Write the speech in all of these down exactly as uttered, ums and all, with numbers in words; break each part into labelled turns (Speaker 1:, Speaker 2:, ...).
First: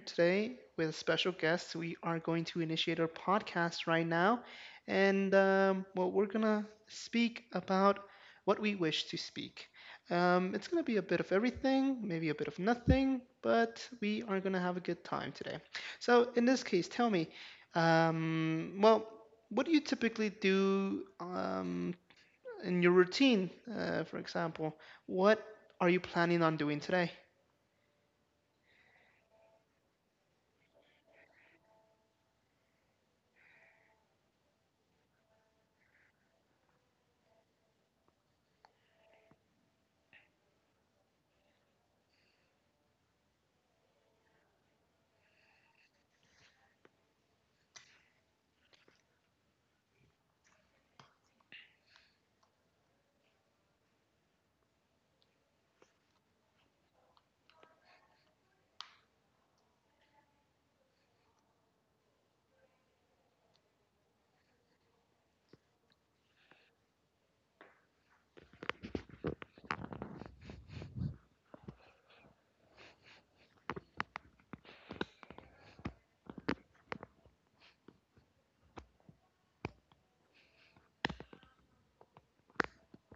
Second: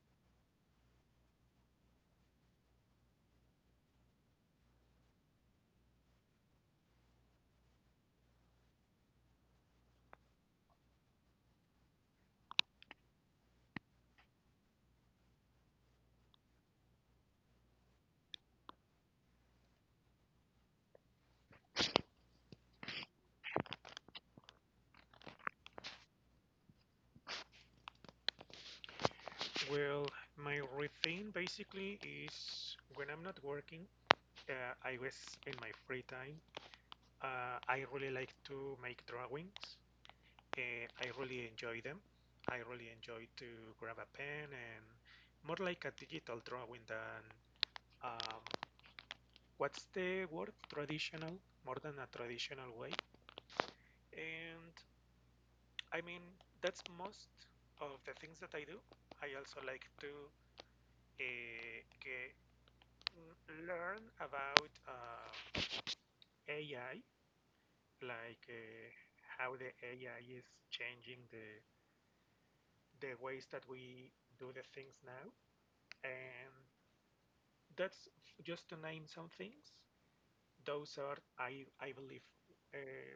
Speaker 1: today with a special guest. We are going to initiate our podcast right now, and um, well, we're gonna speak about what we wish to speak. Um, it's gonna be a bit of everything, maybe a bit of nothing, but we are gonna have a good time today. So, in this case, tell me, um, well, what do you typically do um, in your routine, uh, for example? What are you planning on doing today?
Speaker 2: Well, my routine basically is when I'm not working, uh, I was in my free time. Uh, I really like to make drawings. Uh, I really enjoy them. I really enjoy to grab a pen and more like a digital drawing than um, what's the word? Traditional, more than a traditional way. And I mean, that's most of the things that I do. I also like to uh, ge- mm, learn about uh, A I, like uh, how the A I is changing the the ways that we do the things now, and that's just to name some things. Those are, I I believe, uh,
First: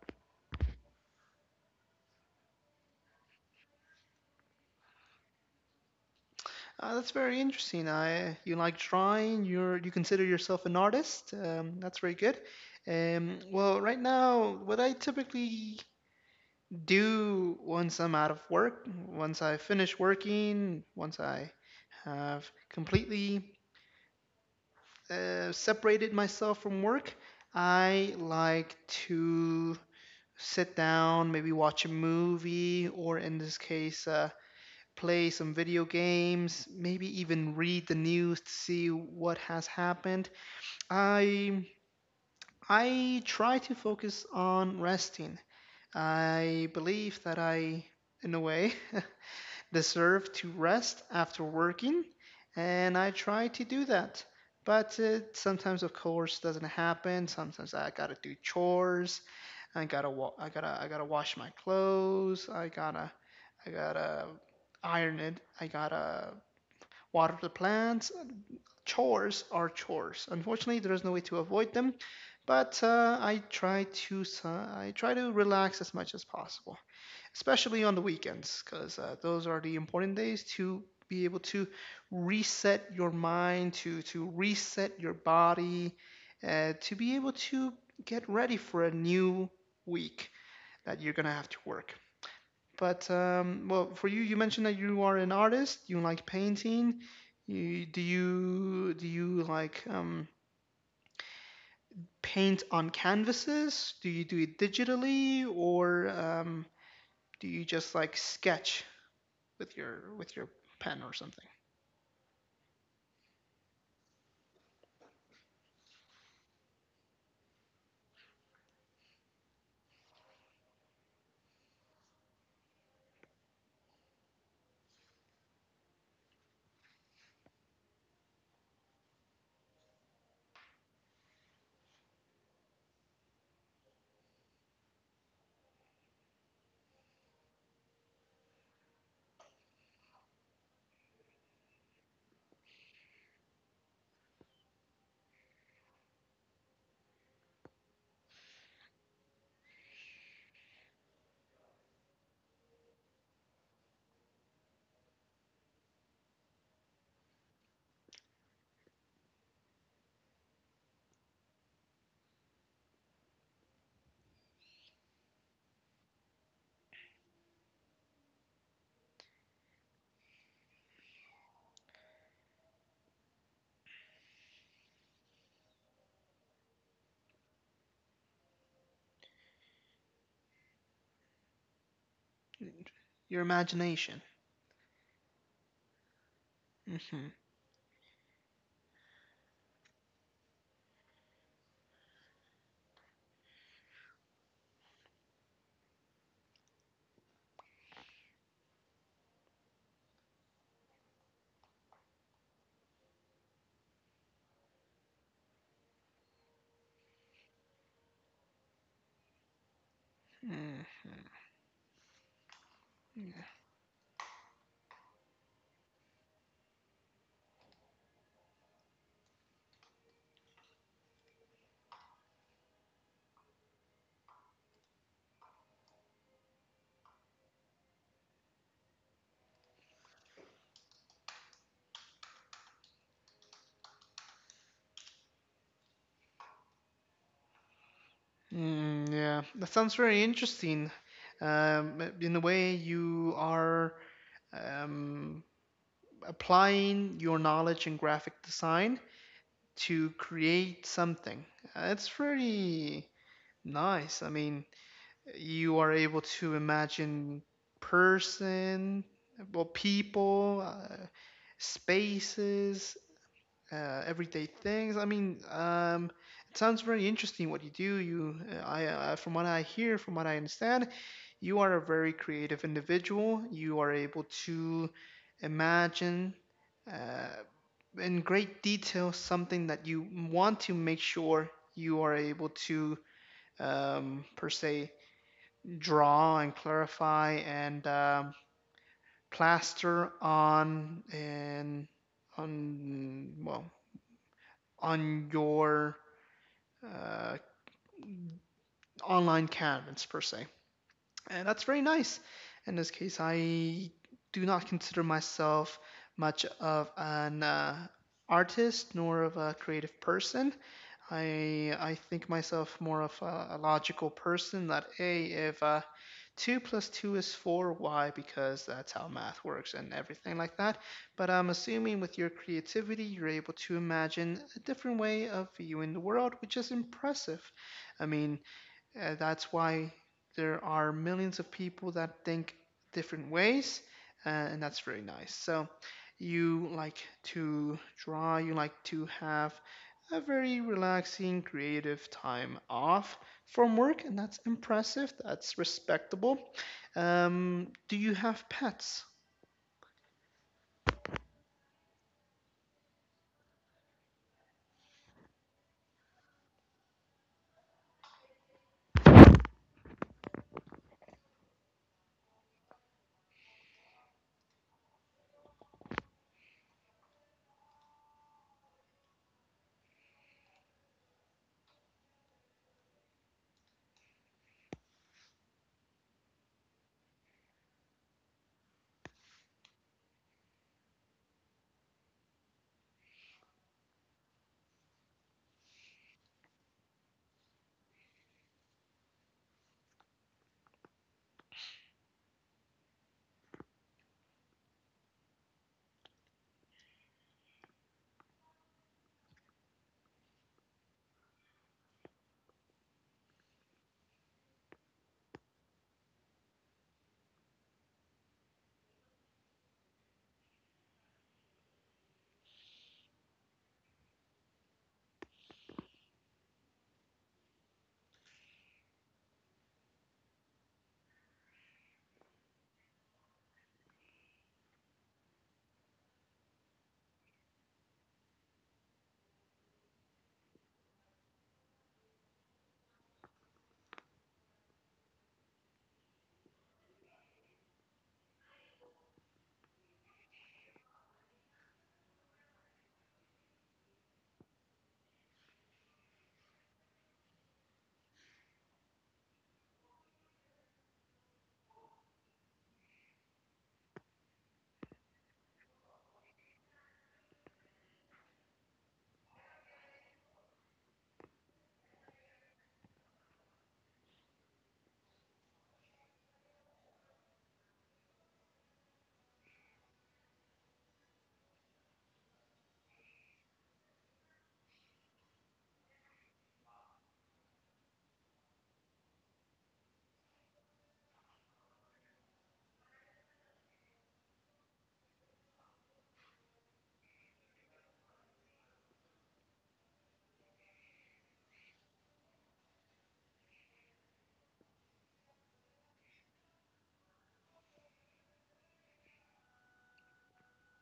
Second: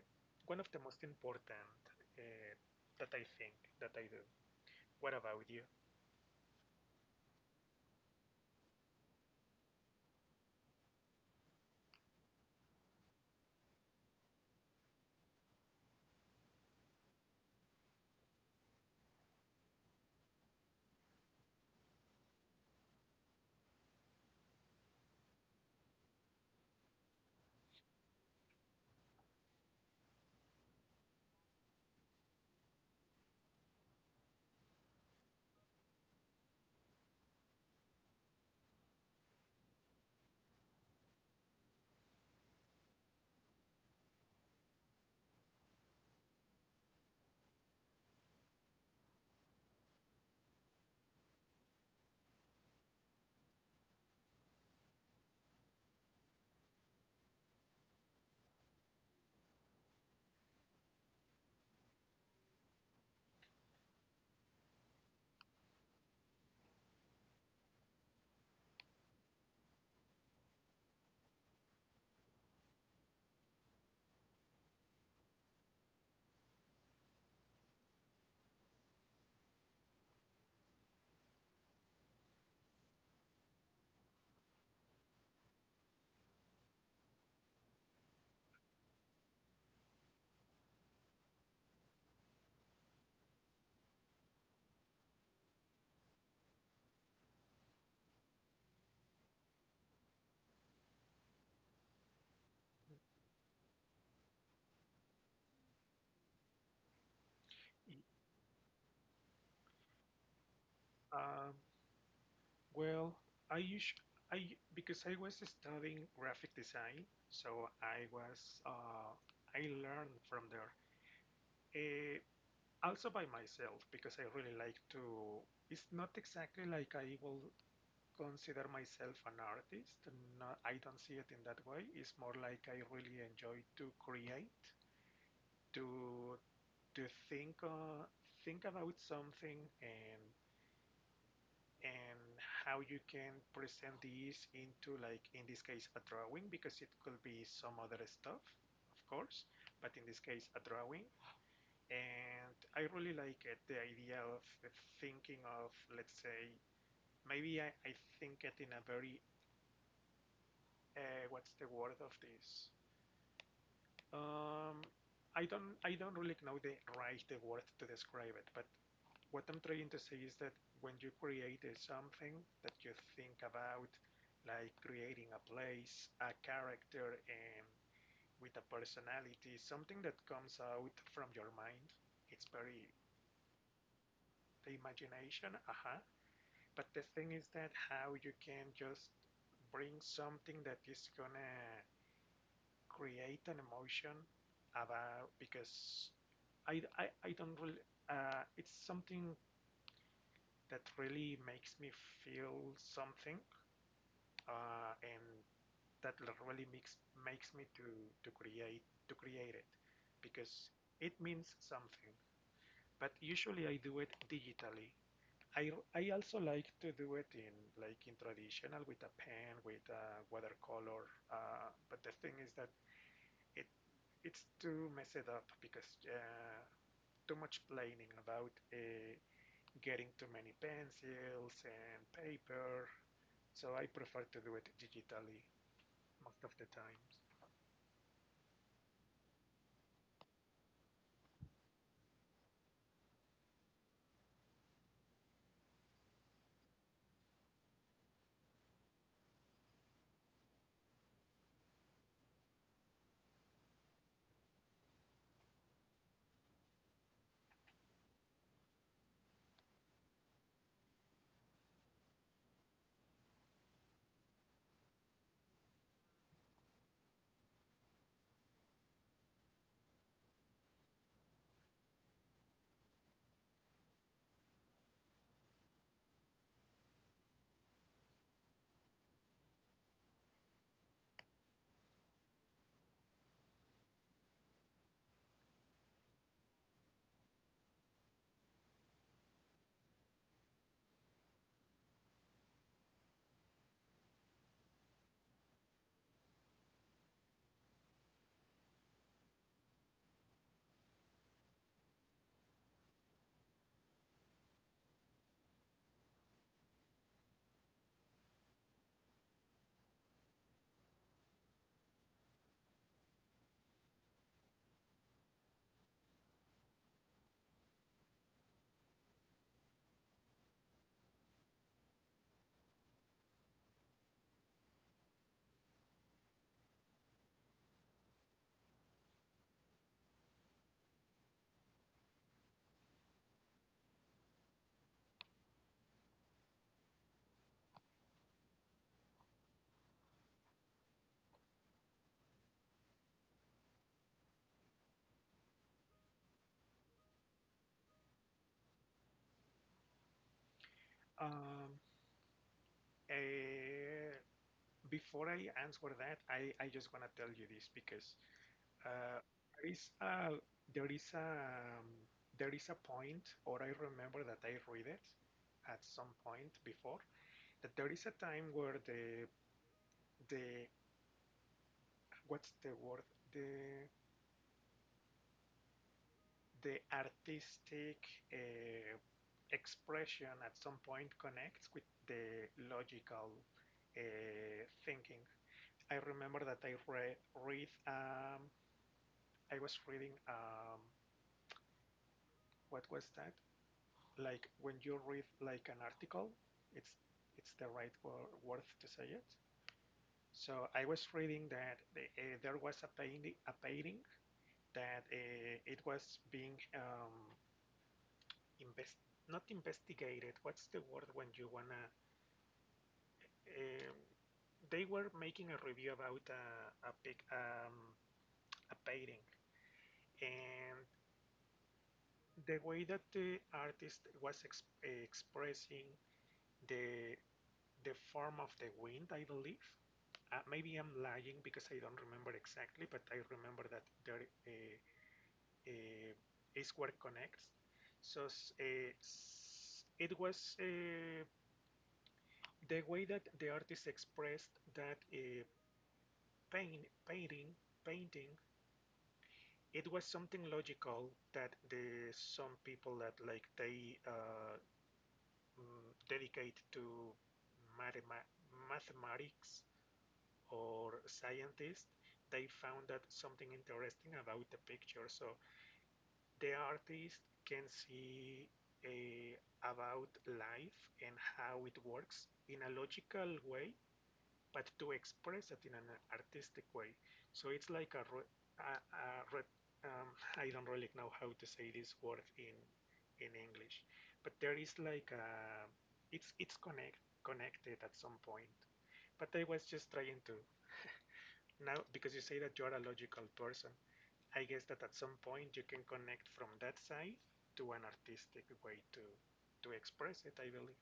Speaker 2: one of the most important uh, that I think that I do. What about you?
Speaker 1: Uh, that's very interesting. I, you like drawing. You're you consider yourself an artist. Um, that's very good. Um, well, right now, what I typically do once I'm out of work, once I finish working, once I have completely uh, separated myself from work, I like to sit down, maybe watch a movie, or in this case, uh, play some video games, maybe even read the news to see what has happened. I I try to focus on resting. I believe that I, in a way, deserve to rest after working, and I try to do that. But it sometimes, of course, doesn't happen. Sometimes I gotta do chores. I gotta wa- I gotta I gotta wash my clothes. I gotta I gotta iron it. I gotta water the plants. Chores are chores. Unfortunately, there is no way to avoid them, but uh, I try to uh, I try to relax as much as possible, especially on the weekends, because uh, those are the important days to be able to reset your mind, to to reset your body, uh, to be able to get ready for a new week that you're gonna have to work. But um, well, for you, you mentioned that you are an artist. You like painting. You, do you do you like um, paint on canvases? Do you do it digitally, or um, do you
Speaker 2: Y-
Speaker 1: just like sketch with your with your pen or something?
Speaker 2: Um, Well, I usually I because I was studying graphic design, so I was uh, I learned from there. Uh, Also by myself because I really like to. It's not exactly like I will consider myself an artist. No, I don't see it in that way. It's more like I really enjoy to create, to to think uh, think about something and and how you can present these into, like in this case, a drawing, because it could be some other stuff of course, but in this case a drawing. And I really like it, the idea of thinking of, let's say, maybe i, I think it in a very uh, what's the word of this? Um, i don't i don't really know the right the word to describe it, but what I'm trying to say is that when you create uh, something that you think about, like creating a place, a character, and with a personality, something that comes out from your mind, it's very—
Speaker 1: Your imagination.
Speaker 2: the imagination, uh-huh. But the
Speaker 1: Hmm.
Speaker 2: thing is, that how you can just bring something that is gonna create an emotion, about, because I I, I don't really— uh, it's something that really makes me feel something, uh, and that really makes makes me to to create, to create it, because
Speaker 1: Hmm.
Speaker 2: it means something. But usually I do it digitally. I, I also like to do it in, like, in traditional, with a pen, with a watercolor, uh, but the thing is that it— it's too messed up because, uh, too much planning about uh, getting too many pencils and paper. So I prefer to do it digitally most of the times.
Speaker 1: Mm, yeah, that sounds very interesting. Um, in a way, you are um, applying your knowledge in graphic design to create something. Uh, It's pretty nice. I mean, you are able to imagine person, well, people, uh, spaces, uh, everyday things. I mean, um, it sounds very interesting what you do. You, uh, I, uh, from what I hear, from what I understand, you are a very creative individual. You are able to imagine uh, in great detail something that you want to make sure you are able to, um, per se, draw and clarify and um, plaster on and on well on your uh, online canvas per se. And that's very nice. In this case, I do not consider myself much of an uh, artist nor of a creative person. I I think myself more of a, a logical person that a if uh, two plus two is four, why? Because that's how math works and everything like that. But I'm assuming with your creativity, you're able to imagine a different way of viewing the world, which is impressive. I mean, uh, that's why there are millions of people that think different ways, uh, and that's very nice. So, you like to draw, you like to have a very relaxing, creative time off from work, and that's impressive, that's respectable. Um, do you have pets?
Speaker 2: Um, eh, Before I answer that, I, I just want to tell you this, because uh, there is a, there is a, um, there is a point, or I remember that I read it at some point before, that there is a time where the, the, what's the word? The the artistic uh, expression at some point connects with the logical uh, thinking. I remember that I re- read, um, I was reading, um, what was that? Like when you read like an article, it's— it's the right wor- word to say it. So I was reading that the, uh, there was a painting, a painting that uh, it was being um, invest— not investigated. What's the word when you wanna? Um, they were making a review about a a, pic, um, a painting, and the way that the artist was ex expressing the the form of the wind, I believe. Uh, maybe I'm lying because I don't remember exactly, but I remember that there uh, uh, is where connects. So s- uh, s- it was— Uh, the way that the artist expressed that uh, pain, painting, painting, it was something logical that the— some people that, like, they uh, mm, dedicate to mathema- mathematics, or scientists, they found that something interesting about the picture. So the artist can see a— about life and how it works in a logical way, but to express it in an artistic way. So it's like a, a, a um, I don't really know how to say this word in in English, but there is like a— it's it's connect connected at some point. But I was just trying to— now, because you say that you are a logical person, I guess that at some point you can connect from that side to an artistic way to to express it. I believe.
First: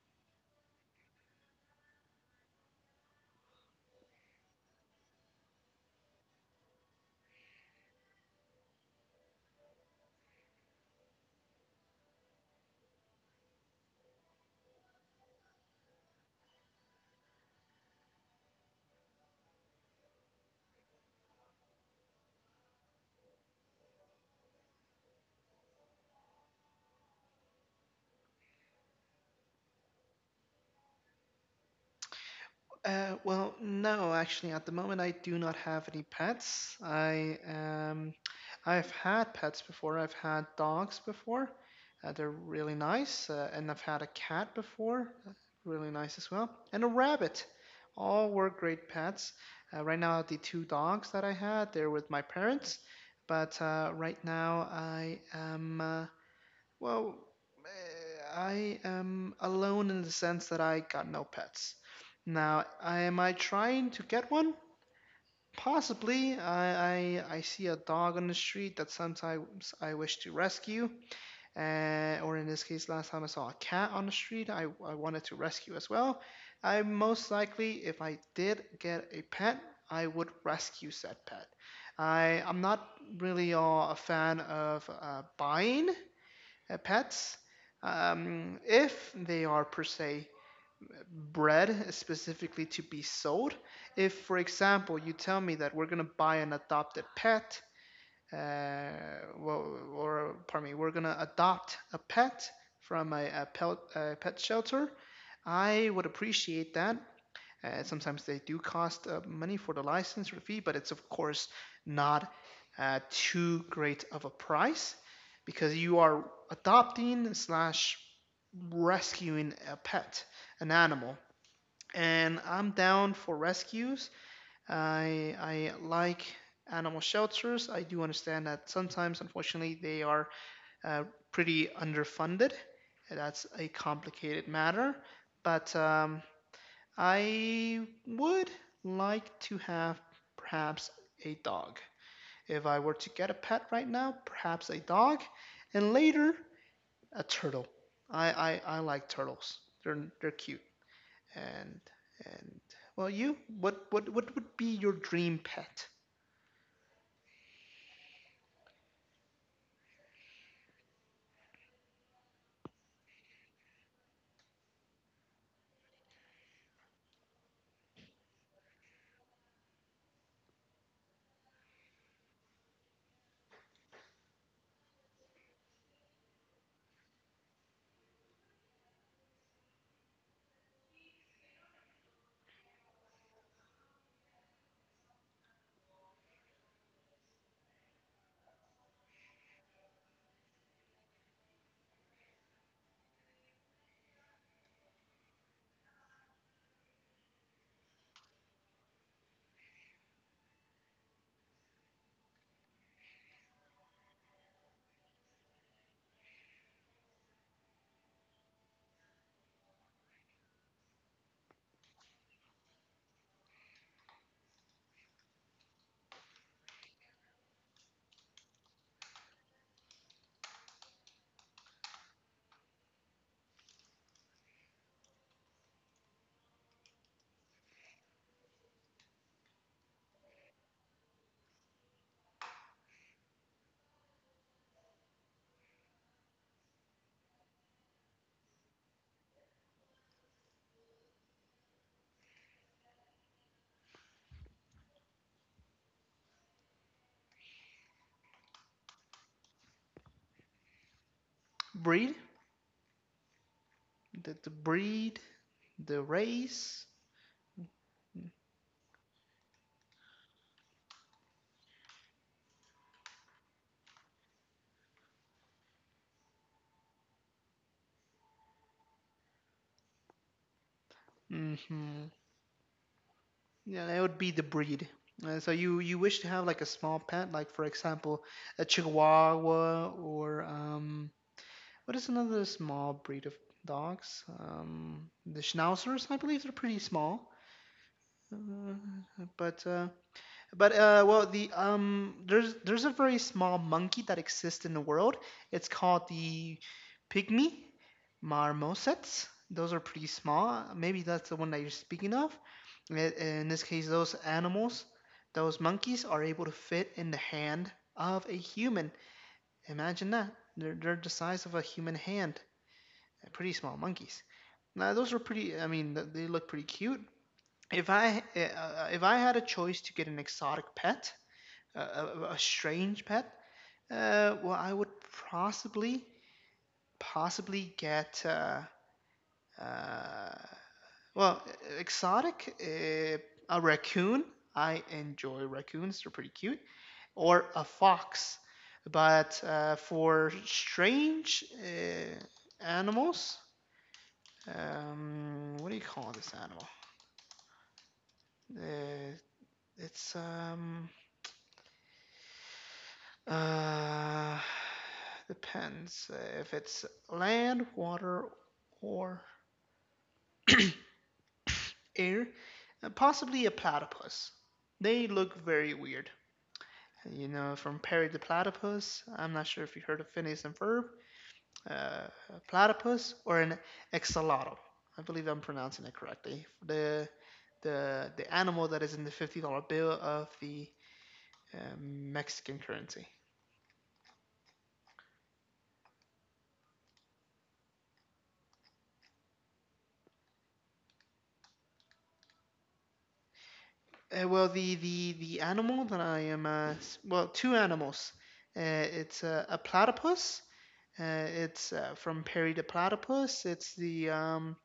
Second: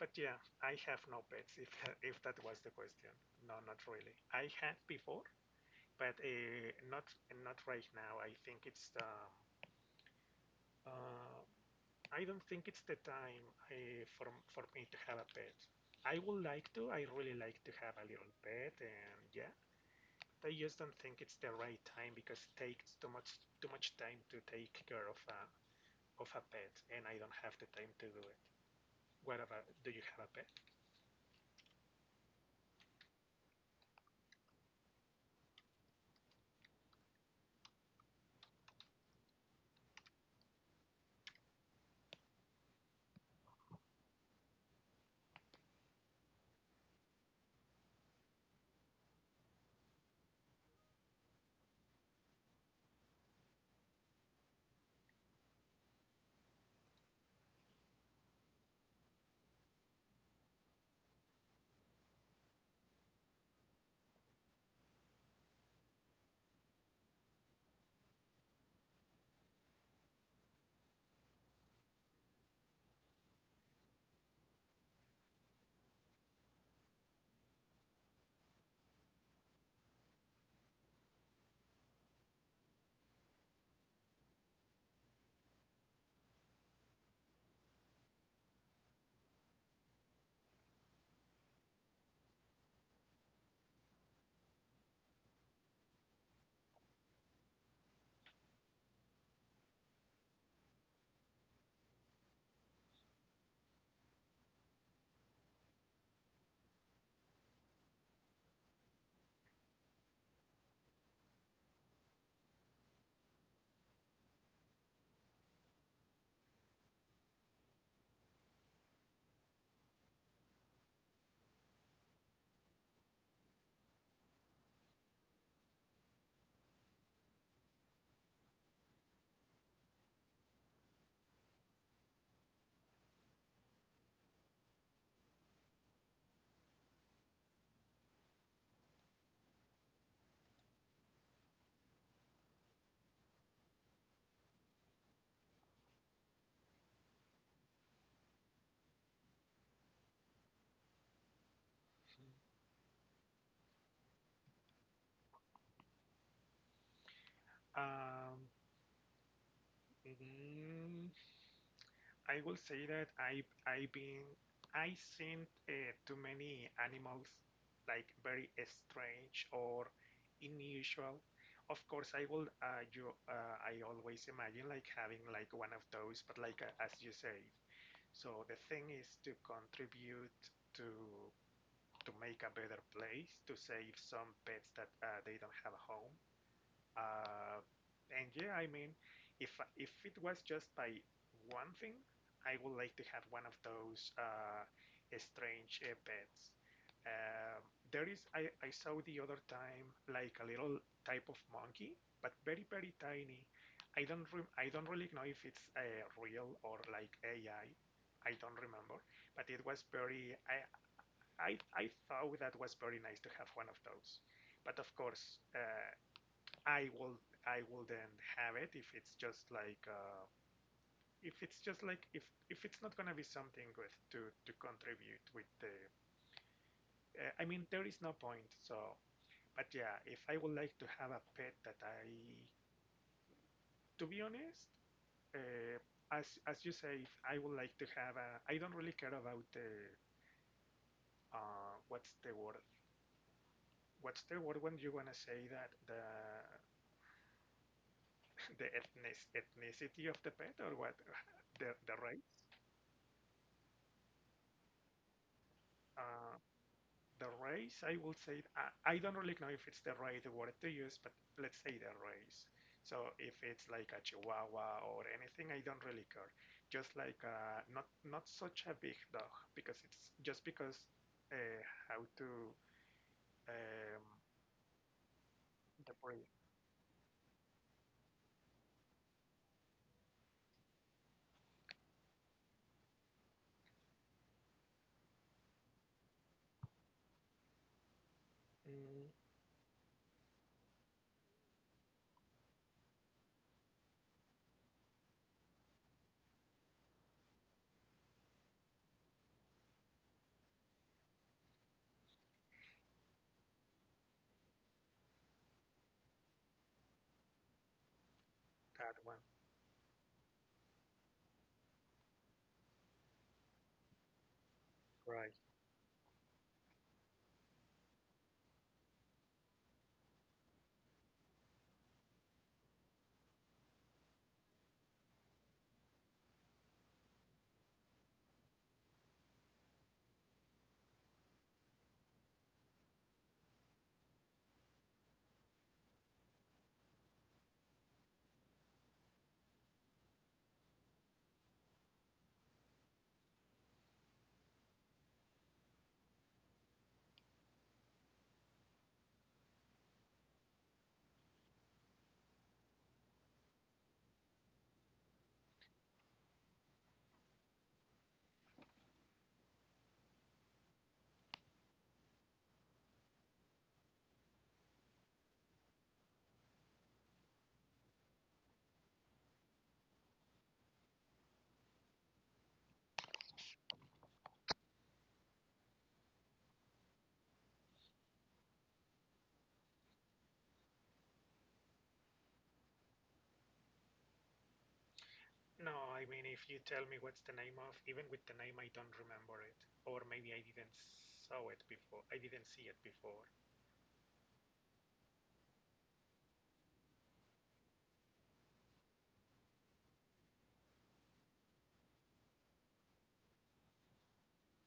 Speaker 2: But yeah, I have no pets, if if that was the question. No, not really. I had before, but uh, not— not right now. I think it's the uh, I don't think it's the time uh, for for me to have a pet. I would like to. I really like to have a little pet, and yeah, I just don't think it's the right time, because it takes too much too much time to take care of a of a pet, and I don't have the time to do it. What about, do you have a pet?
Speaker 1: Uh, well, no, actually, at the moment, I do not have any pets. I um, I've had pets before. I've had dogs before. Uh, they're really nice, uh, and I've had a cat before, uh, really nice as well, and a rabbit. All were great pets. Uh, right now, the two dogs that I had, they're with my parents, but uh, right now I am. Uh, well, eh, I am alone in the sense that I got no pets. Now, am I trying to get one? Possibly. I, I, I see a dog on the street that sometimes I wish to rescue, uh, or in this case, last time I saw a cat on the street, I, I wanted to rescue as well. I most likely, if I did get a pet, I would rescue said pet. I, I'm not really uh, a fan of uh, buying uh, pets um, if they are per se bred specifically to be sold. If, for example, you tell me that we're gonna buy an adopted pet, uh, well, or pardon me, we're gonna adopt a pet from a, a, pet, a pet shelter, I would appreciate that uh, sometimes they do cost uh, money for the license or the fee, but it's of course not uh, too great of a price because you are adopting slash rescuing a pet, an animal. And I'm down for rescues. I I like animal shelters. I do understand that sometimes, unfortunately, they are uh, pretty underfunded. That's a complicated matter, but um, I would like to have perhaps a dog. If I were to get a pet right now, perhaps a dog, and later a turtle. I, I, I like turtles. They're they're cute. And and well, you what what what would be your dream pet?
Speaker 2: Um, Mm, I will say that I I've been— I seen uh, too many animals, like, very strange or unusual. Of course, I will uh, you uh, I always imagine like having like one of those, but, like, uh, as you say. So the thing is to contribute to to make a better place, to save some pets that uh, they don't have a home. Uh, and yeah, I mean, if if it was just by one thing, I would like to have one of those uh, strange uh, pets. Um, there is, I, I saw the other time like a little type of monkey, but very, very tiny. I don't re I don't really know if it's uh, real or like A I. I I don't remember, but it was very, I, I, I thought that was very nice to have one of those. But of course, uh, I will— I will then have it if it's just like, uh, if it's just like— if if it's not gonna be something with, to to contribute with the uh, I mean, there is no point. So, but yeah, if I would like to have a pet, that I to be honest, uh, as as you say, if I would like to have a— I don't really care about the uh, what's the word, what's the word, when you wanna say that the the ethnic, ethnicity of the pet, or what the the
Speaker 1: Breed?
Speaker 2: race.
Speaker 1: The the breed, the
Speaker 2: uh,
Speaker 1: race?
Speaker 2: the race, I will say, I, I don't really know if it's the race the word to use, but let's say the race. So if it's like a Chihuahua or anything, I don't really care. Just like, uh, not— not such a big dog, because it's just because, uh, how
Speaker 1: Mm-hmm.
Speaker 2: to
Speaker 1: Yeah, that
Speaker 2: um,
Speaker 1: would be the breed. Uh, so you
Speaker 2: the
Speaker 1: you wish
Speaker 2: breed.
Speaker 1: to have like a small pet, like for example, a Chihuahua or um, what is another small breed of dogs? Um, the Schnauzers, I believe they're pretty small. Uh,
Speaker 2: Mm,
Speaker 1: but uh, but uh, well, the um, there's there's a very small monkey that exists in the world. It's called the pygmy marmosets. Those are pretty small. Maybe that's the one that you're speaking of. I- In this case, those animals, those monkeys, are able to fit in the hand of a human.
Speaker 2: that one,
Speaker 1: Imagine that. They're they're the size of a human hand. Pretty small monkeys. Now those are
Speaker 2: right?
Speaker 1: pretty. I mean, th- they look pretty cute. If I uh, if I had a choice to get an exotic pet a, a, a strange pet, uh, well, I would possibly, possibly get, uh, uh, well, exotic, uh, a raccoon. I enjoy raccoons, they're pretty cute, or a fox. But uh, for strange uh, animals, um, what do you call this animal? Uh, it's um, Uh, depends uh, if it's land, water, or air. Uh, possibly a platypus. They look very weird. You know, from Perry the Platypus. I'm not sure if you heard of Phineas and Ferb. Uh, a platypus or an axolotl. I believe I'm pronouncing it correctly. The the the animal that is in the fifty dollar bill of the uh, Mexican currency.
Speaker 2: No, I mean, if you tell me what's the name of, even with the name, I don't remember it, or maybe I didn't saw it before. I didn't see it before.
Speaker 1: Uh, well, the the the animal that I am uh, s- well, two animals. Uh, it's a, a platypus. Uh, it's uh, from Perry the Platypus. It's the um,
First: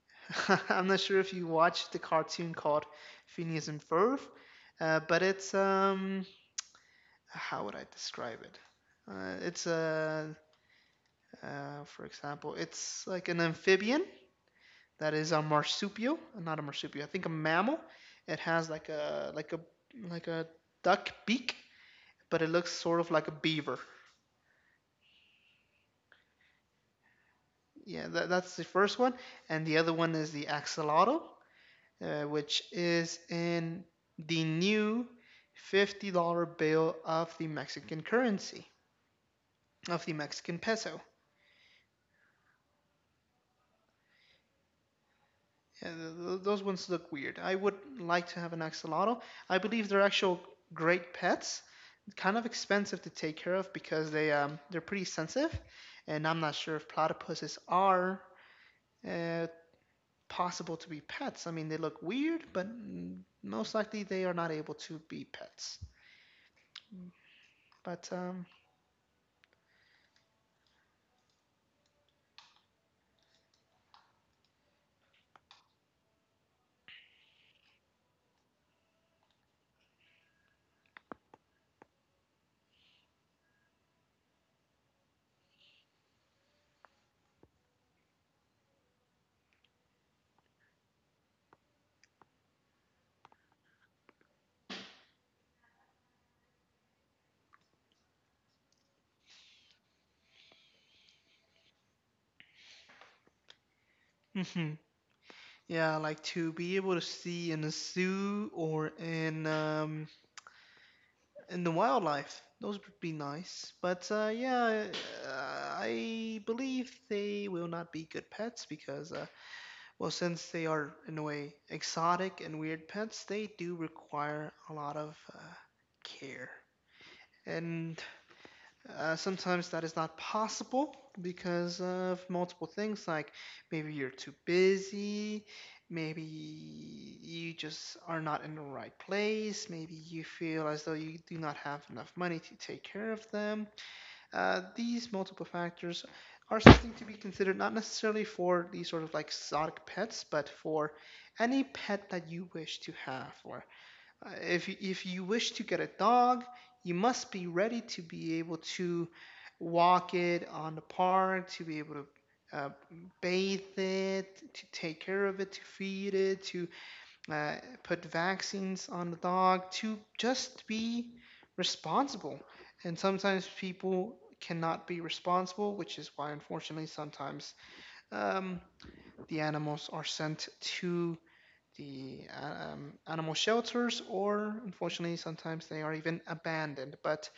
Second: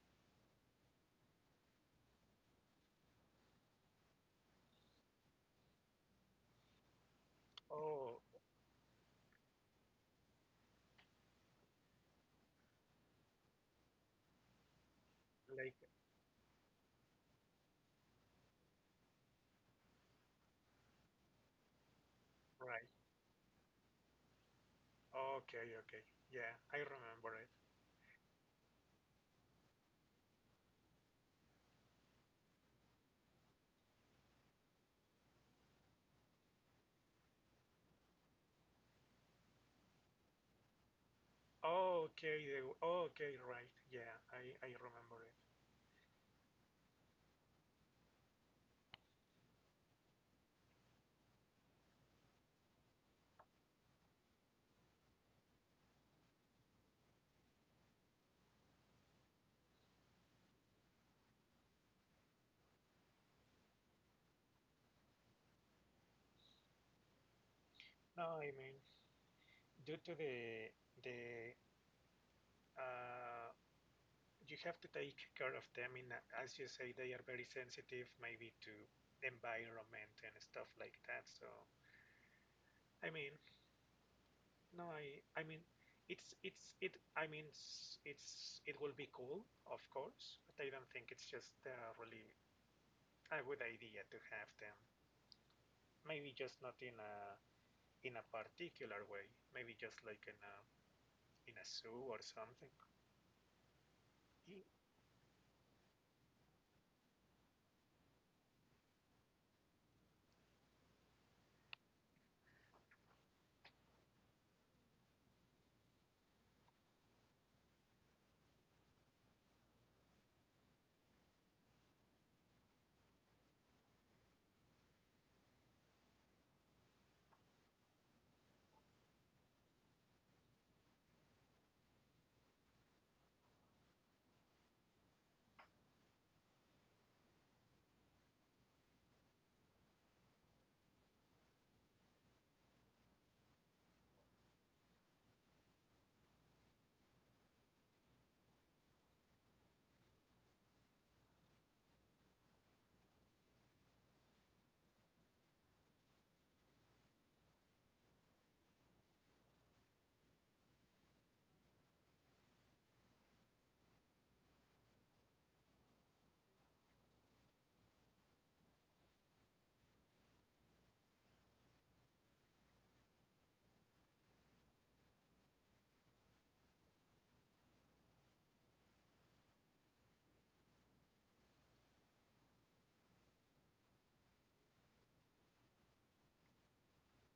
Speaker 1: I'm not sure if you watched the cartoon called Phineas and Ferb, uh, but it's um, how would I
Speaker 2: Oh,
Speaker 1: describe it? Uh, it's a uh, for example, it's like an amphibian that is a
Speaker 2: like.
Speaker 1: marsupial, not a marsupial. I think a mammal. It has like a like a like a duck beak but it looks
Speaker 2: Right.
Speaker 1: sort of like a beaver.
Speaker 2: Okay, okay. Yeah, I remember it.
Speaker 1: Yeah, that, that's the first one. And the other one is the axolotl, uh, which is in the new fifty dollar bill of the Mexican currency, of the Mexican peso.
Speaker 2: Okay, the, okay, right. Yeah, I, I remember it.
Speaker 1: Yeah, th- those ones look weird. I would like to have an axolotl. I believe they're actual great pets, kind of expensive to take care of because they um, they're pretty sensitive, and I'm not sure if platypuses are uh, possible to be pets. I mean, they look weird, but mm, most likely they are not able to be pets. But
Speaker 2: No,
Speaker 1: um,
Speaker 2: I mean, due to the the uh, you have to take care of them in— a- as you say, they are very sensitive, maybe to environment and stuff like that. So, I mean, no, I, I mean, it's— it's it. I mean, s- it's— it will be cool, of course, but I don't think it's just a really a good idea to have them, maybe just not in a in a particular way, maybe just like in a in a zoo or something. In
Speaker 1: yeah, like to be able to see in a zoo or in um, in the wildlife, those would be nice. But uh, yeah, uh, I believe they will not be good pets because, uh, well, since they are in a way exotic and weird pets, they do require a lot of uh, care. And Uh, sometimes that is not possible because of multiple things, like maybe you're too busy, maybe you just are not in the right place, maybe you feel as though you do not have enough money to take care of them. Uh, these multiple factors are something to be considered, not necessarily for these sort of like exotic pets, but for any pet that you wish to have or uh, if if you wish to get a dog, you must be ready to be able to walk it on the park, to be able to uh, bathe it, to take care of it, to feed it, to uh, put vaccines on the dog, to just be responsible. And sometimes people cannot be responsible, which is why, unfortunately, sometimes um, the animals are sent to the uh, um, animal shelters, or unfortunately, sometimes they are even abandoned. But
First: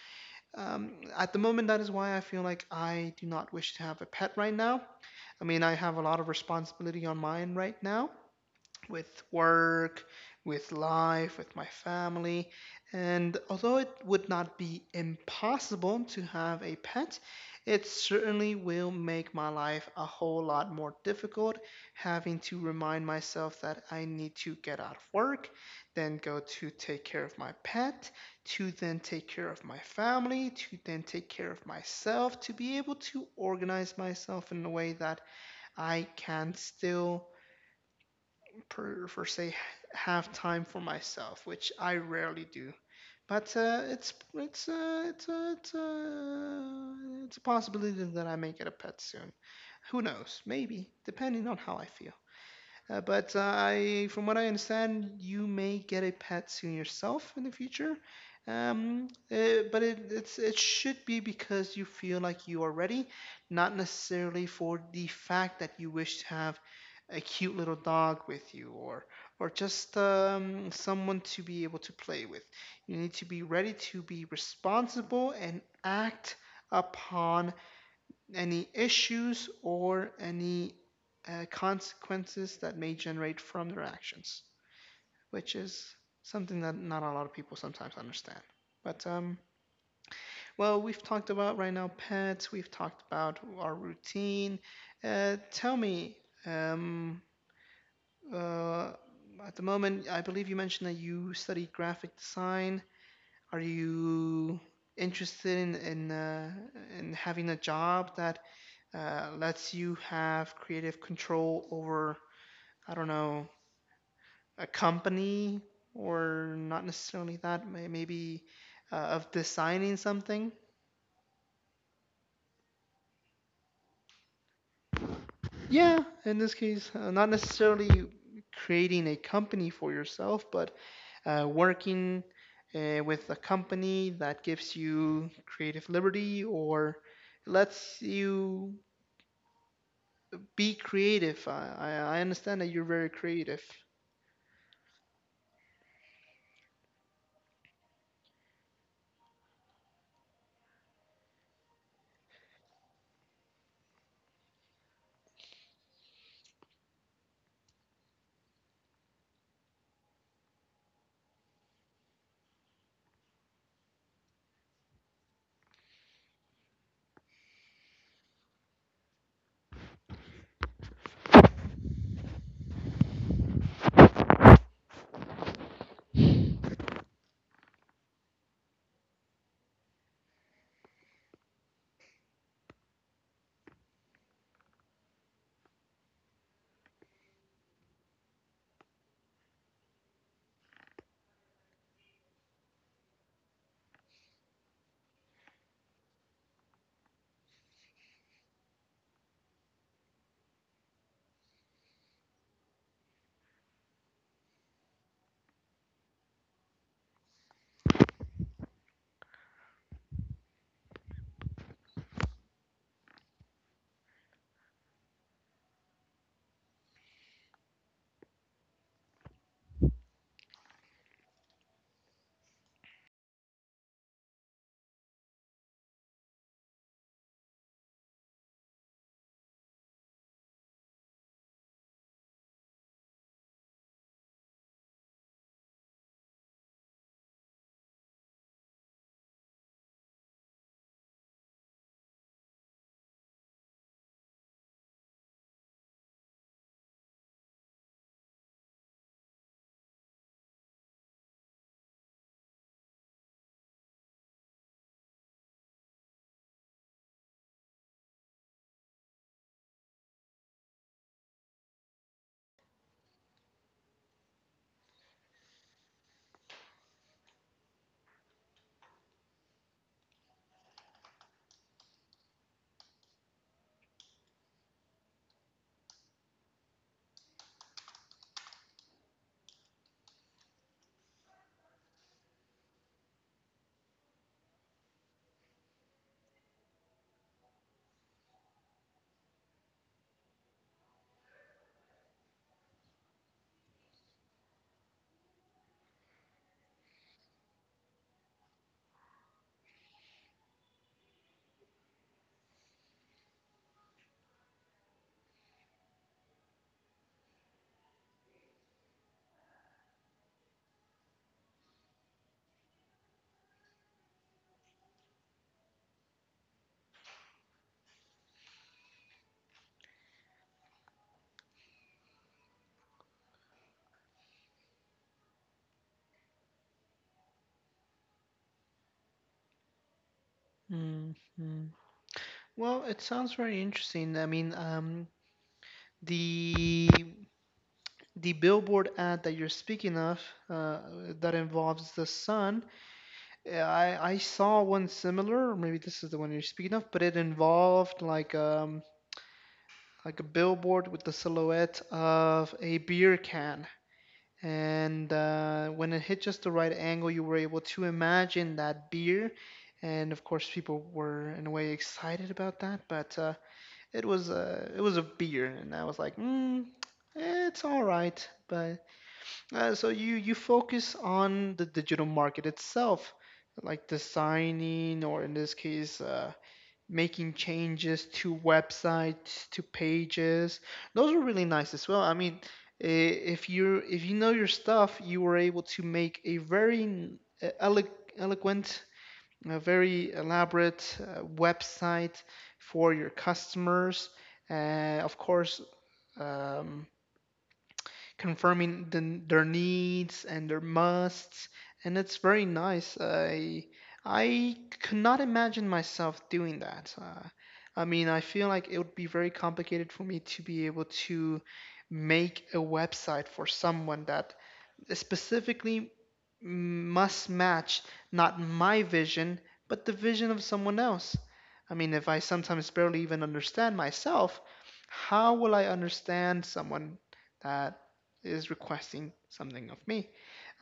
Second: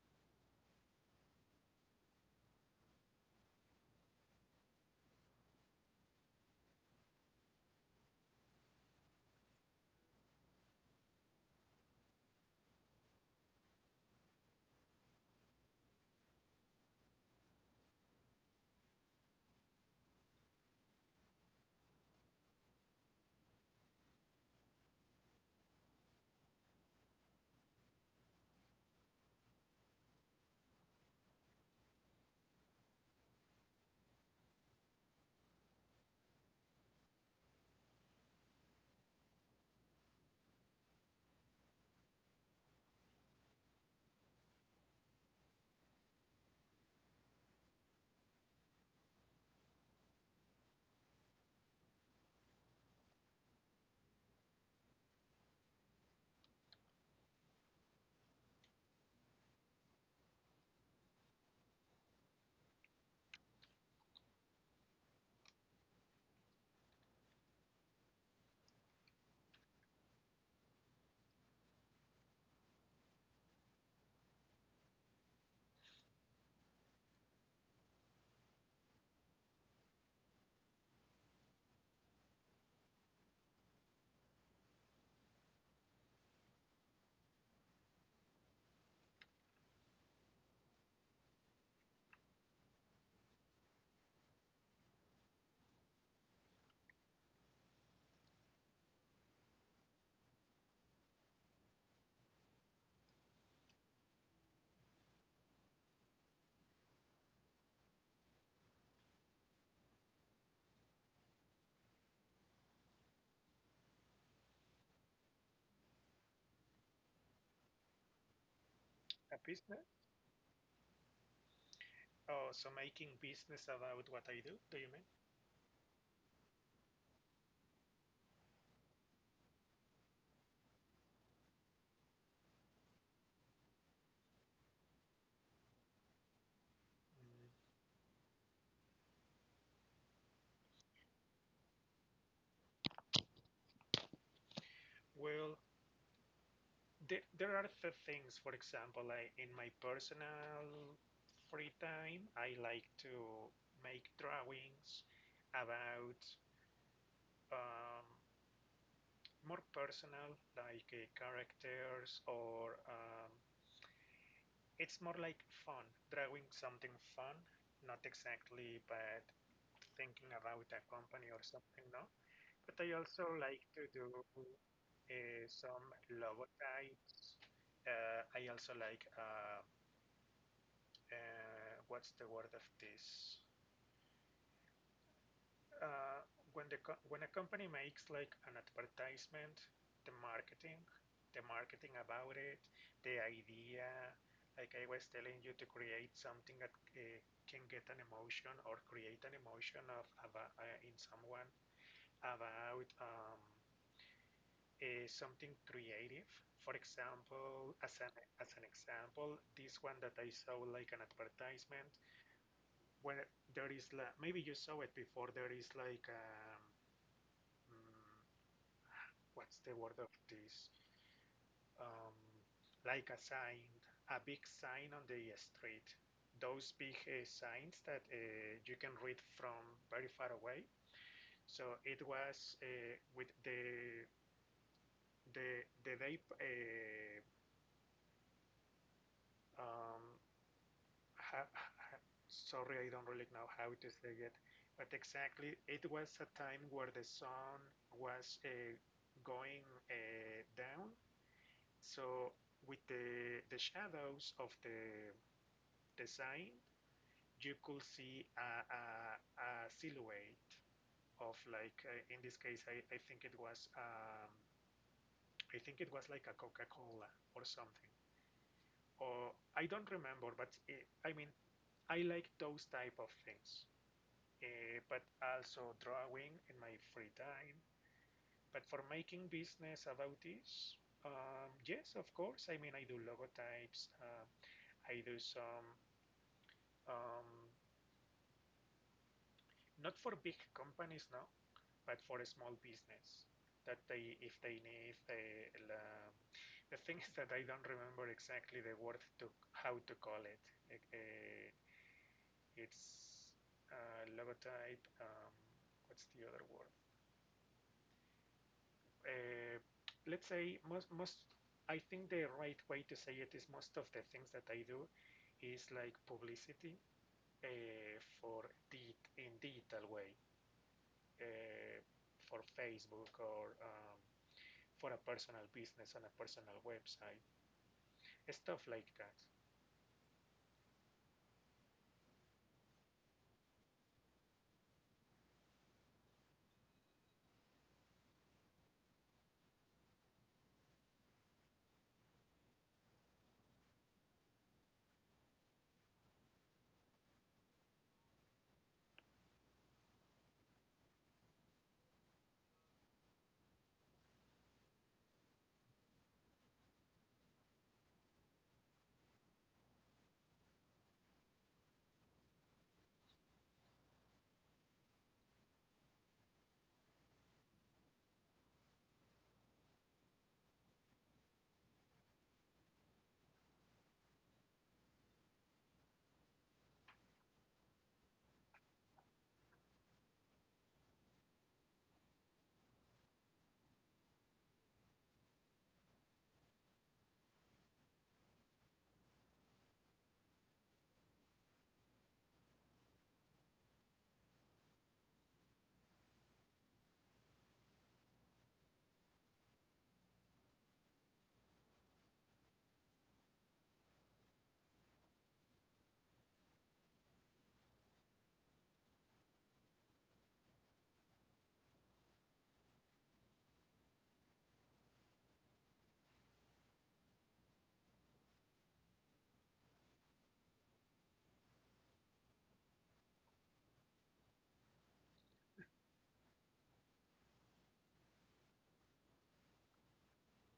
Speaker 1: um, at the moment, that is why I feel like I do not wish to have a pet right now. I mean, I have a lot of responsibility on mine right now, with work, with life, with my family. And although it would not be impossible to have a pet, it certainly will make my life a whole lot more difficult, having to remind myself that I need to get out of work, then go to take care of my pet, to then take care of my family, to then take care of myself, to be able to organize myself in a way that I can still per, per se have time for myself, which I rarely do. But uh, it's it's uh, it's uh, it's, uh, it's a possibility that I may get a pet soon. Who knows? Maybe, depending on how I feel. Uh, but uh, I, from what I understand, you may get a pet soon yourself in the future. Um, uh, but it, it's it should be because you feel like you are ready, not necessarily for the fact that you wish to have a cute little dog with you or or just um, someone to be able to play with. You need to be ready to be responsible and act upon any issues or any uh, consequences that may generate from their actions, which is something that not a lot of people sometimes understand. But um, well, we've talked about right now pets. We've talked about our routine. Uh, tell me, um, uh, at the moment, I believe you mentioned that you study graphic design. Are you interested in in, uh, in having a job that uh, lets you have creative control over, I don't know, a company or not necessarily that, may- maybe uh, of
Speaker 2: a business?
Speaker 1: designing something?
Speaker 2: Oh, so making business about what I do? Do you mean?
Speaker 1: Yeah, in this case, uh, not necessarily creating a company for yourself, but uh, working uh, with a company that gives you creative liberty or
Speaker 2: Mm,
Speaker 1: lets you be creative. I, I understand that you're very creative.
Speaker 2: Well, there there are the things. For example, I, in my personal free time, I like to make drawings about um, more personal, like, uh, characters, or um, it's more like fun, drawing something fun, not exactly, but thinking about a company or something now. But I also like to do uh, some logotypes. Uh, I also like uh, uh, what's the word of this? Uh, when the co- when a company makes like an advertisement, the marketing, the marketing about it, the idea. Like I was telling you, to create something that uh, can get an emotion, or create an emotion of about, uh, in someone, about um, uh, something creative. For example, as an as an example, this one that I saw, like an advertisement, where there is like, maybe you saw it before. There is like, um, mm, what's the word of this? Um, like a sign, a big sign on the street. Those big uh, signs that uh, you can read from very far away. So it was uh, with the the the day, uh, um, ha- ha- sorry, I don't really know how to say it, but exactly, it was a time where the sun was uh, going uh, down. So with the the shadows of the the sign, you could see a, a, a silhouette of, like, uh, in this case, I, I think it was um, I think it was like a Coca-Cola or something. Or I don't remember, but it, I mean, I like those type of things. Eh, but also drawing in my free time. But for making business about this, um, yes, of course. I mean, I do logotypes. Uh, I do some, um, not for big companies now, but for a small business that they, if they need the, the, the thing is that I don't remember exactly the word to how to call it. Eh, eh, it's uh, logotype. Um, what's the other word? uh, let's say most most I think the right way to say it is most of the things that I do is like publicity uh, for di in digital way, uh, for Facebook, or um, for a personal business on a personal website, stuff like that.
Speaker 1: Mm, mm. Well, it sounds very interesting. I mean, um, the the billboard ad that you're speaking of, uh, that involves the sun. eh, I I saw one similar. or Maybe this is the one you're speaking of, but it involved like um like a billboard with the silhouette of a beer can. and uh, when it hit just the right angle, you were able to imagine that beer. And of course, people were in a way excited about that, but uh, it was a it was a beer, and I was like, mm, eh, it's all right. But uh, so you you focus on the digital market itself, like designing, or in this case, uh, making changes to websites, to pages. Those were really nice as well. I mean, eh, if you if you know your stuff, you were able to make a very n- eh, elo- eloquent, a very elaborate uh, website for your customers. Uh, of course, um, confirming the, their needs and their musts, and it's very nice. I I could not imagine myself doing that. Uh, I mean, I feel like it would be very complicated for me to be able to make a website for someone that specifically must match not my vision, but the vision of someone else. I mean, if I sometimes barely even understand myself, how will I understand someone that is requesting something of me?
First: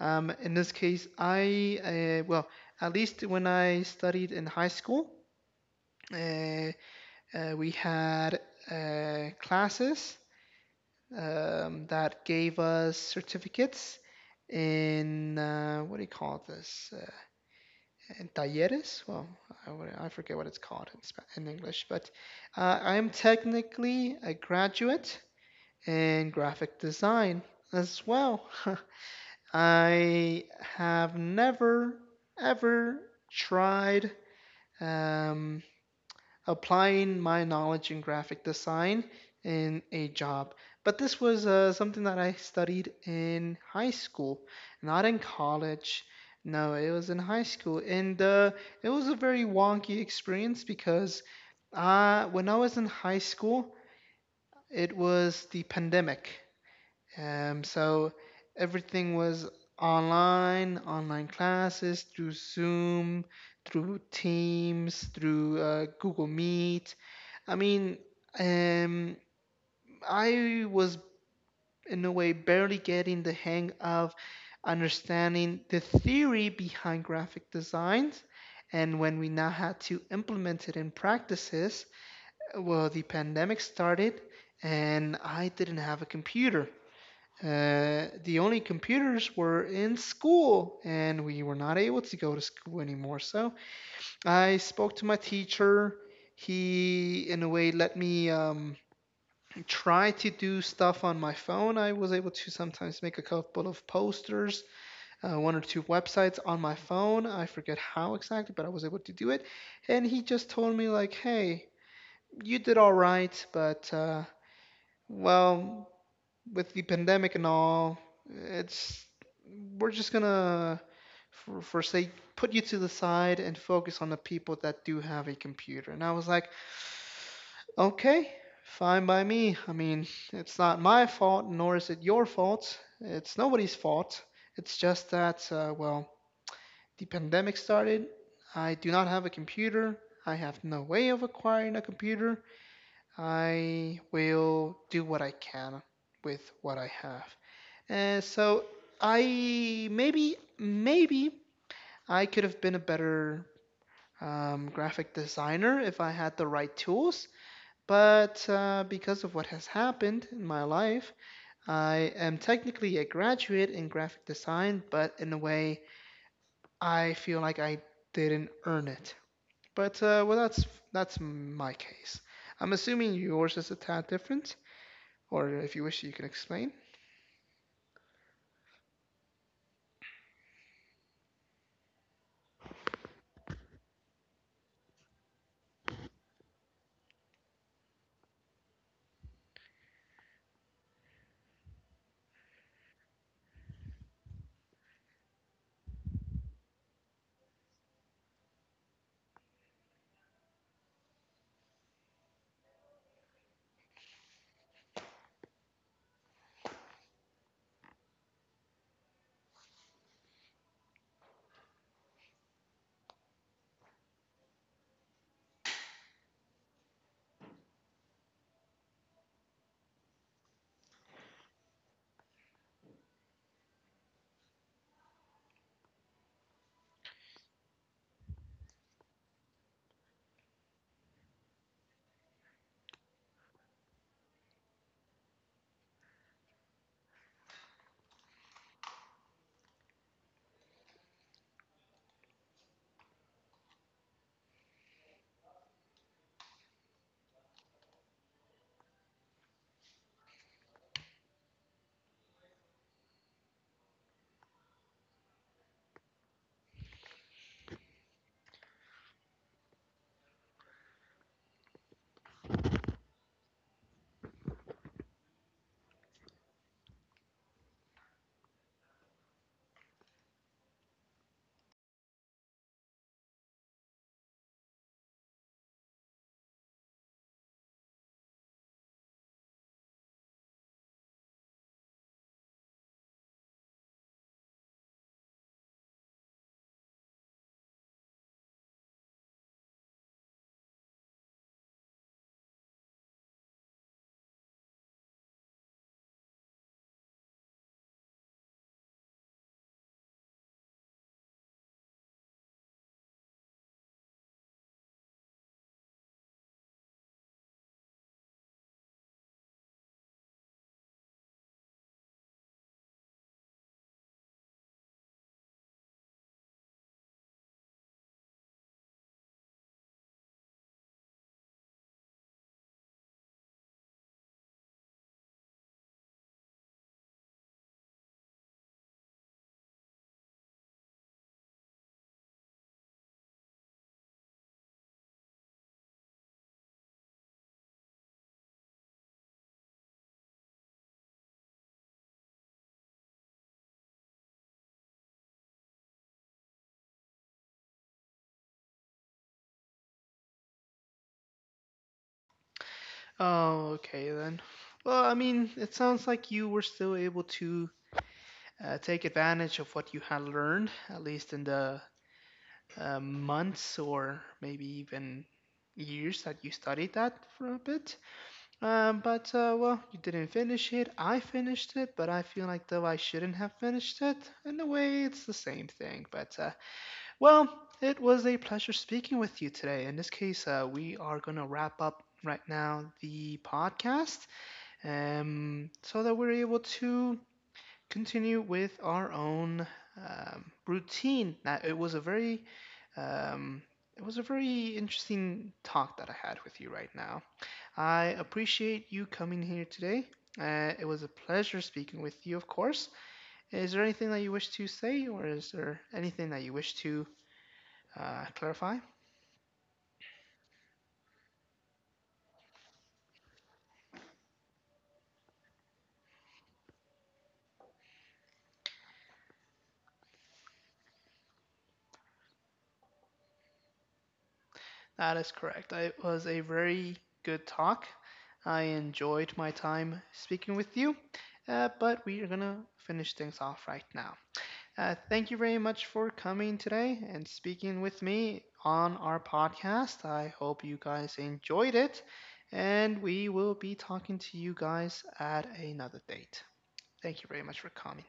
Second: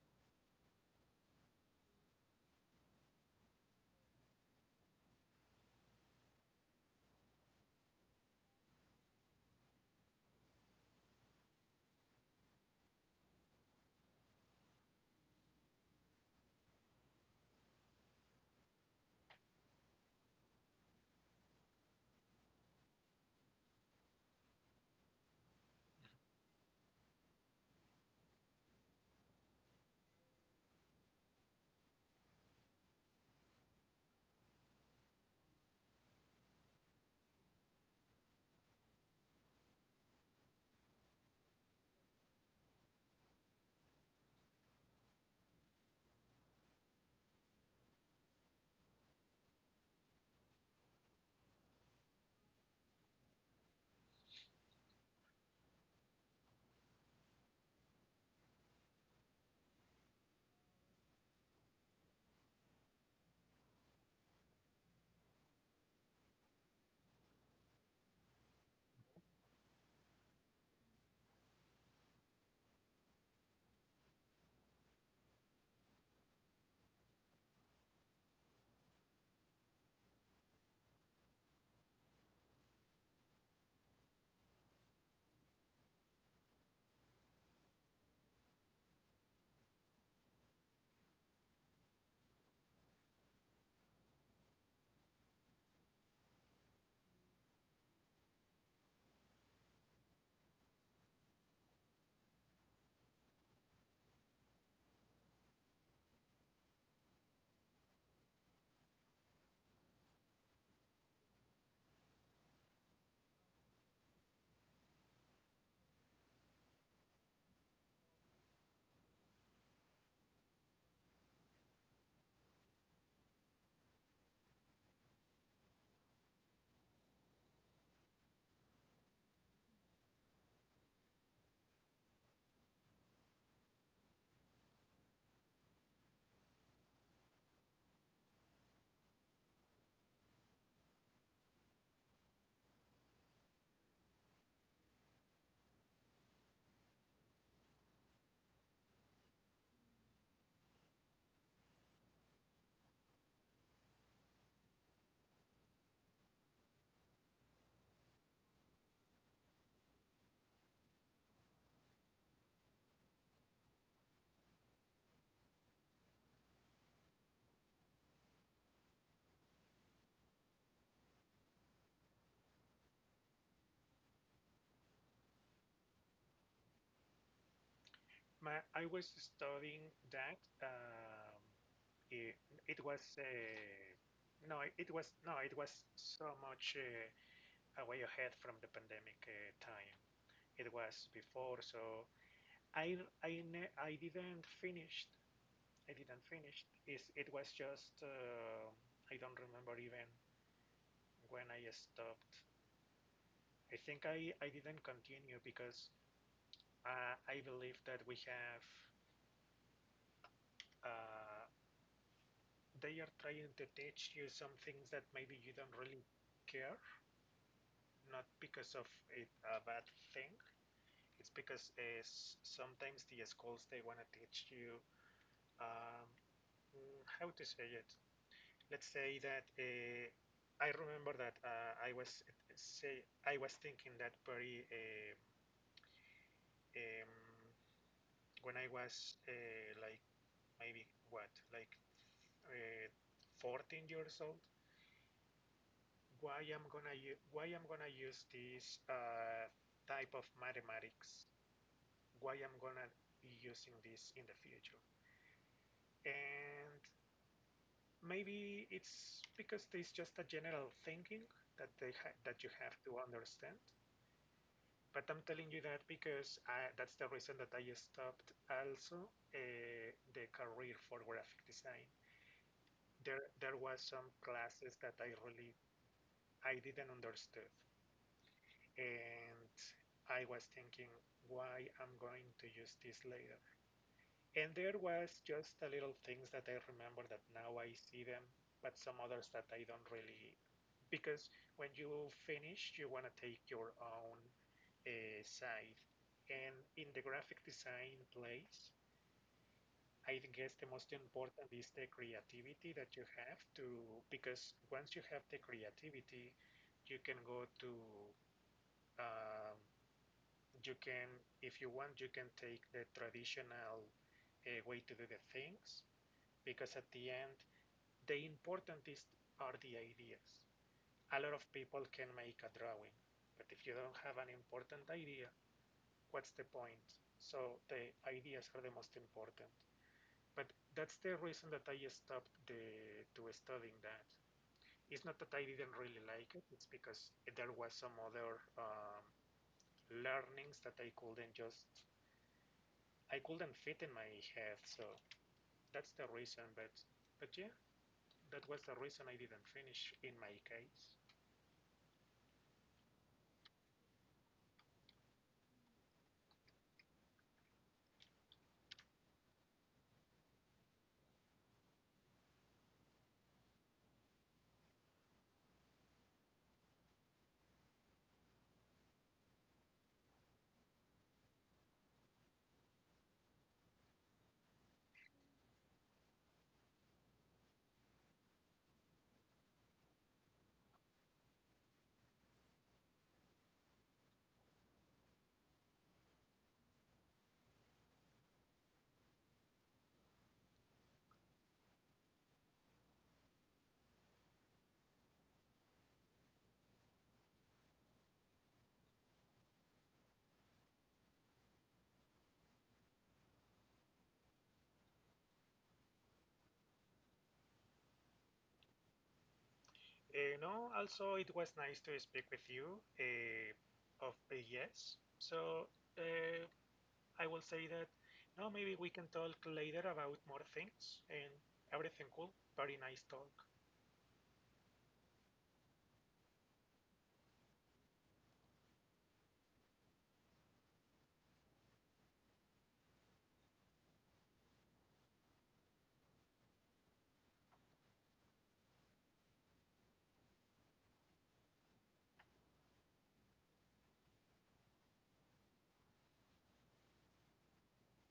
Speaker 1: Um, in this case, I, uh, well, at least when I studied in high school, uh, uh, we had uh, classes um, that gave us certificates in, uh, what do you call this? Uh, and talleres. Well, I, I forget what it's called in, Spa- in English, but uh, I am technically a graduate in graphic design as well. I have never ever tried um, applying my knowledge in graphic design in a job. But this was uh, something that I studied in high school, not in college. No, it was in high school, and uh, it was a very wonky experience because uh, when I was in high school, it was the pandemic. Um, so everything was online, online classes through Zoom, through Teams, through uh, Google Meet. I mean, um, I was in a way barely getting the hang of understanding the theory behind graphic designs. And when we now had to implement it in practices, well, the pandemic started and I didn't have a computer. Uh, the only computers were in school, and we were not able to go to school anymore. So I spoke to my teacher. He, in a way, let me um, try to do stuff on my phone. I was able to sometimes make a couple of posters, uh, one or two websites on my phone. I forget how exactly, but I was able to do it. And he just told me, like, hey, you did all right, but, uh, well, with the pandemic and all, it's, we're just gonna, for, for say, put you to the side and focus on the people that do have a computer. And I was like, okay, fine by me. I mean, it's not my fault, nor is it your fault. It's nobody's fault. It's just that, uh, well, the pandemic started. I do not have a computer. I have no way of acquiring a computer. I will do what I can with what I have. And so I maybe, maybe I could have been a better um, graphic designer if I had the right tools. But uh, because of what has happened in my life, I am technically a graduate in graphic design, but in a way, I feel like I didn't earn it. But uh, well, that's that's my case. I'm assuming yours is a tad different, or if you wish, you can explain.
Speaker 2: My, I was studying that. Um, it, it was uh, no, it was no, it was so much uh, away ahead from the pandemic uh, time. It was before. So I I ne- I didn't finish. I didn't finish. It's, it was just uh, I don't remember even when I stopped. I think I I didn't continue because uh, I believe that we have. Uh, they are trying to teach you some things that maybe you don't really care, not because of it a bad thing. It's because uh, sometimes the schools they want to teach you um, mm, how to say it, let's say that uh, I remember that uh, I was say I was thinking that very uh, um, when I was uh, like maybe what like uh, fourteen years old. Why I'm gonna u- why I'm gonna use this uh, type of mathematics? Why I'm gonna be using this in the future? And maybe it's because there's just a general thinking that they ha- that you have to understand. But I'm telling you that because I, that's the reason that I stopped also uh, the career for graphic design. There, there was some classes that I really I didn't understood, and I was thinking, why I'm going to use this later? And there was just a little things that I remember that now I see them, but some others that I don't really, because when you finish, you want to take your own uh, side. And in the graphic design place, I guess the most important is the creativity that you have to, because once you have the creativity, you can go to, um, you can, if you want, you can take the traditional uh, way to do the things, because at the end, the importantest are the ideas. A lot of people can make a drawing, but if you don't have an important idea, what's the point? So the ideas are the most important. But that's the reason that I stopped the, to studying that. It's not that I didn't really like it, it's because there was some other um, learnings that I couldn't just, I couldn't fit in my head. So that's the reason, but, but yeah, that was the reason I didn't finish in my case.
Speaker 1: Oh, okay then. Well, I mean, it sounds like you were still able to uh, take advantage of what you had learned, at least in the uh, months or maybe even years that you studied that for a bit. Um, but uh, well, you didn't finish it. I finished it, but I feel like though I shouldn't have finished it. In a way, it's the same thing. But uh, well, it was a pleasure speaking with you today. In this case, uh, we are gonna wrap up right now the podcast, um, so that we're able to continue with our own um, routine. Now, it was a very um, it was a very interesting talk that I had with you right now. I appreciate you coming here today. Uh, it was a pleasure speaking with you, of course. Is there anything that you wish to say, or is there anything that you wish to uh, clarify?
Speaker 2: Uh, no, also it was nice to speak with you uh, of eh, yes. So uh, I will say that no, maybe we can talk later about more things, and everything cool. Very nice talk.
Speaker 1: That is correct. It was a very good talk. I enjoyed my time speaking with you, uh, but we are gonna finish things off right now. Uh, thank you very much for coming today and speaking with me on our podcast. I hope you guys enjoyed it, and we will be talking to you guys at another date. Thank you very much for coming.